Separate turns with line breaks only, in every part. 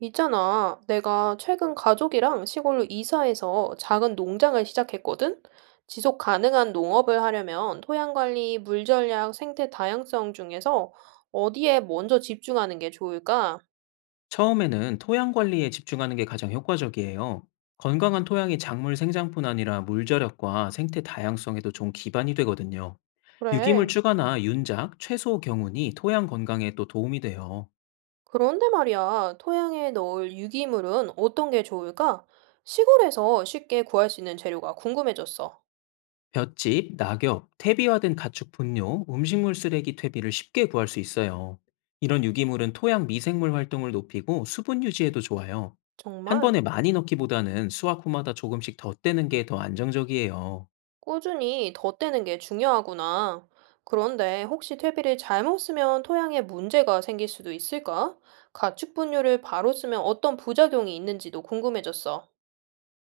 있잖아, 내가 최근 가족이랑 시골로 이사해서 작은 농장을 시작했거든? 지속 가능한 농업을 하려면 토양 관리, 물 전략, 생태 다양성 중에서 어디에 먼저 집중하는 게 좋을까?
처음에는 토양 관리에 집중하는 게 가장 효과적이에요. 건강한 토양이 작물 생장뿐 아니라 물절약과 생태 다양성에도 좋은 기반이 되거든요. 유기물
그래.
추가나 윤작, 채소 경운이 토양 건강에 또 도움이 돼요.
그런데 말이야, 토양에 넣을 유기물은 어떤 게 좋을까? 시골에서 쉽게 구할 수 있는 재료가 궁금해졌어.
볏짚, 낙엽, 퇴비화된 가축 분뇨, 음식물 쓰레기 퇴비를 쉽게 구할 수 있어요. 이런 유기물은 토양 미생물 활동을 높이고 수분 유지에도 좋아요. 한
정말?
번에 많이 넣기보다는 수확 후마다 조금씩 더 떼는 게 더 안정적이에요.
꾸준히 덧대는 게 중요하구나. 그런데 혹시 퇴비를 잘못 쓰면 토양에 문제가 생길 수도 있을까? 가축 분유를 바로 쓰면 어떤 부작용이 있는지도 궁금해졌어.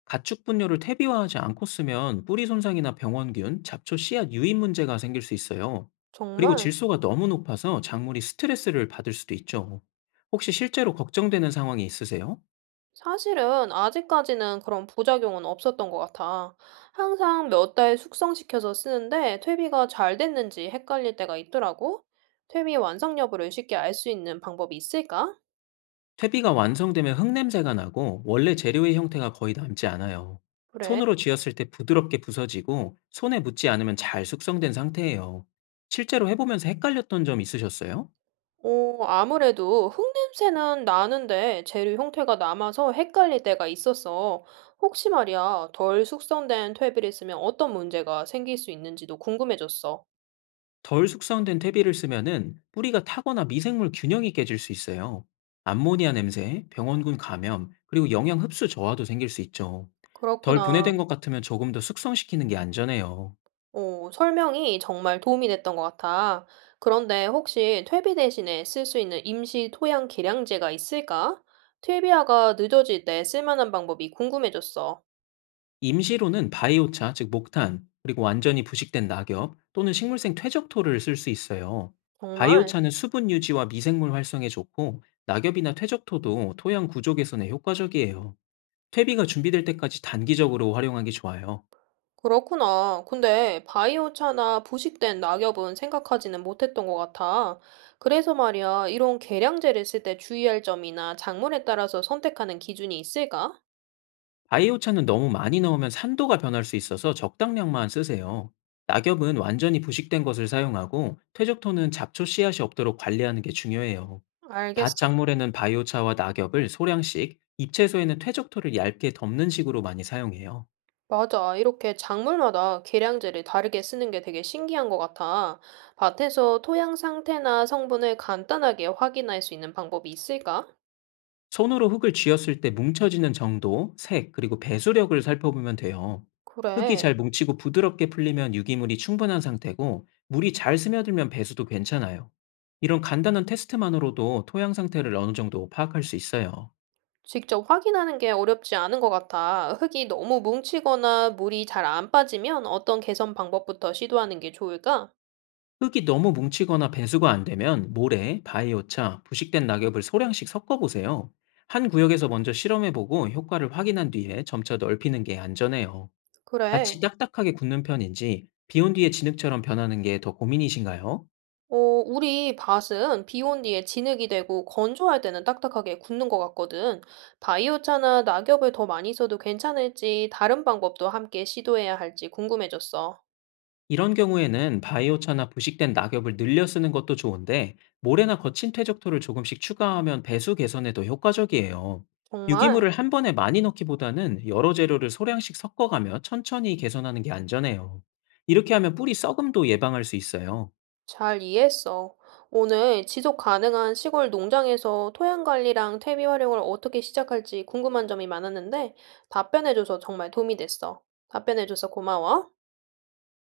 가축 분뇨를 퇴비화하지 않고 쓰면 뿌리 손상이나 병원균, 잡초 씨앗 유입 문제가 생길 수 있어요. 그리고
정말?
질소가 너무 높아서 작물이 스트레스를 받을 수도 있죠. 혹시 실제로 걱정되는 상황이 있으세요?
사실은 아직까지는 그런 부작용은 없었던 것 같아. 항상 몇 달 숙성시켜서 쓰는데 퇴비가 잘 됐는지 헷갈릴 때가 있더라고. 퇴비 완성 여부를 쉽게 알 수 있는 방법이 있을까?
퇴비가 완성되면 흙냄새가 나고 원래 재료의 형태가 거의 남지 않아요.
그래.
손으로 쥐었을 때 부드럽게 부서지고 손에 묻지 않으면 잘 숙성된 상태예요. 실제로 해보면서 헷갈렸던 점 있으셨어요?
어, 아무래도 흙냄새는 나는데 재료 형태가 남아서 헷갈릴 때가 있었어. 혹시 말이야, 덜 숙성된 퇴비를 쓰면 어떤 문제가 생길 수 있는지도 궁금해졌어.
덜 숙성된 퇴비를 쓰면은 뿌리가 타거나 미생물 균형이 깨질 수 있어요. 암모니아 냄새, 병원군 감염, 그리고 영양 흡수 저하도 생길 수 있죠. 덜
그렇구나.
분해된 것 같으면 조금 더 숙성시키는 게 안전해요.
어, 설명이 정말 도움이 됐던 것 같아. 그런데 혹시 퇴비 대신에 쓸 수 있는 임시 토양 계량제가 있을까? 퇴비화가 늦어질 때 쓸만한 방법이 궁금해졌어.
임시로는 바이오차, 즉 목탄, 그리고 완전히 부식된 낙엽 또는 식물생 퇴적토를 쓸 수 있어요.
정말?
바이오차는 수분 유지와 미생물 활성에 좋고 낙엽이나 퇴적토도 토양 구조 개선에 효과적이에요. 퇴비가 준비될 때까지 단기적으로 활용하기 좋아요.
그렇구나. 근데 바이오차나 부식된 낙엽은 생각하지는 못했던 것 같아. 그래서 말이야, 이런 계량제를 쓸 때 주의할 점이나 작물에 따라서 선택하는 기준이 있을까?
바이오차는 너무 많이 넣으면 산도가 변할 수 있어서 적당량만 쓰세요. 낙엽은 완전히 부식된 것을 사용하고 퇴적토는 잡초 씨앗이 없도록 관리하는 게 중요해요. 밭
알겠어.
작물에는 바이오차와 낙엽을 소량씩, 잎채소에는 퇴적토를 얇게 덮는 식으로 많이 사용해요.
맞아. 이렇게 작물마다 계량제를 다르게 쓰는 게 되게 신기한 것 같아. 밭에서 토양 상태나 성분을 간단하게 확인할 수 있는 방법이 있을까?
손으로 흙을 쥐었을 때 뭉쳐지는 정도, 색, 그리고 배수력을 살펴보면 돼요. 흙이
그래.
잘 뭉치고 부드럽게 풀리면 유기물이 충분한 상태고, 물이 잘 스며들면 배수도 괜찮아요. 이런 간단한 테스트만으로도 토양 상태를 어느 정도 파악할 수 있어요.
직접 확인하는 게 어렵지 않은 것 같아. 흙이 너무 뭉치거나 물이 잘 안 빠지면 어떤 개선 방법부터 시도하는 게 좋을까?
흙이 너무 뭉치거나 배수가 안 되면 모래, 바이오차, 부식된 낙엽을 소량씩 섞어보세요. 한 구역에서 먼저 실험해보고 효과를 확인한 뒤에 점차 넓히는 게 안전해요. 밭이
그래.
딱딱하게 굳는 편인지 비온 뒤에 진흙처럼 변하는 게 더 고민이신가요?
어, 우리 밭은 비온 뒤에 진흙이 되고 건조할 때는 딱딱하게 굳는 것 같거든. 바이오차나 낙엽을 더 많이 써도 괜찮을지 다른 방법도 함께 시도해야 할지 궁금해졌어.
이런 경우에는 바이오차나 부식된 낙엽을 늘려 쓰는 것도 좋은데 모래나 거친 퇴적토를 조금씩 추가하면 배수 개선에도 효과적이에요.
정말?
유기물을 한 번에 많이 넣기보다는 여러 재료를 소량씩 섞어가며 천천히 개선하는 게 안전해요. 이렇게 하면 뿌리 썩음도 예방할 수 있어요.
잘 이해했어. 오늘 지속 가능한 시골 농장에서 토양 관리랑 퇴비 활용을 어떻게 시작할지 궁금한 점이 많았는데 답변해줘서 정말 도움이 됐어. 답변해줘서 고마워.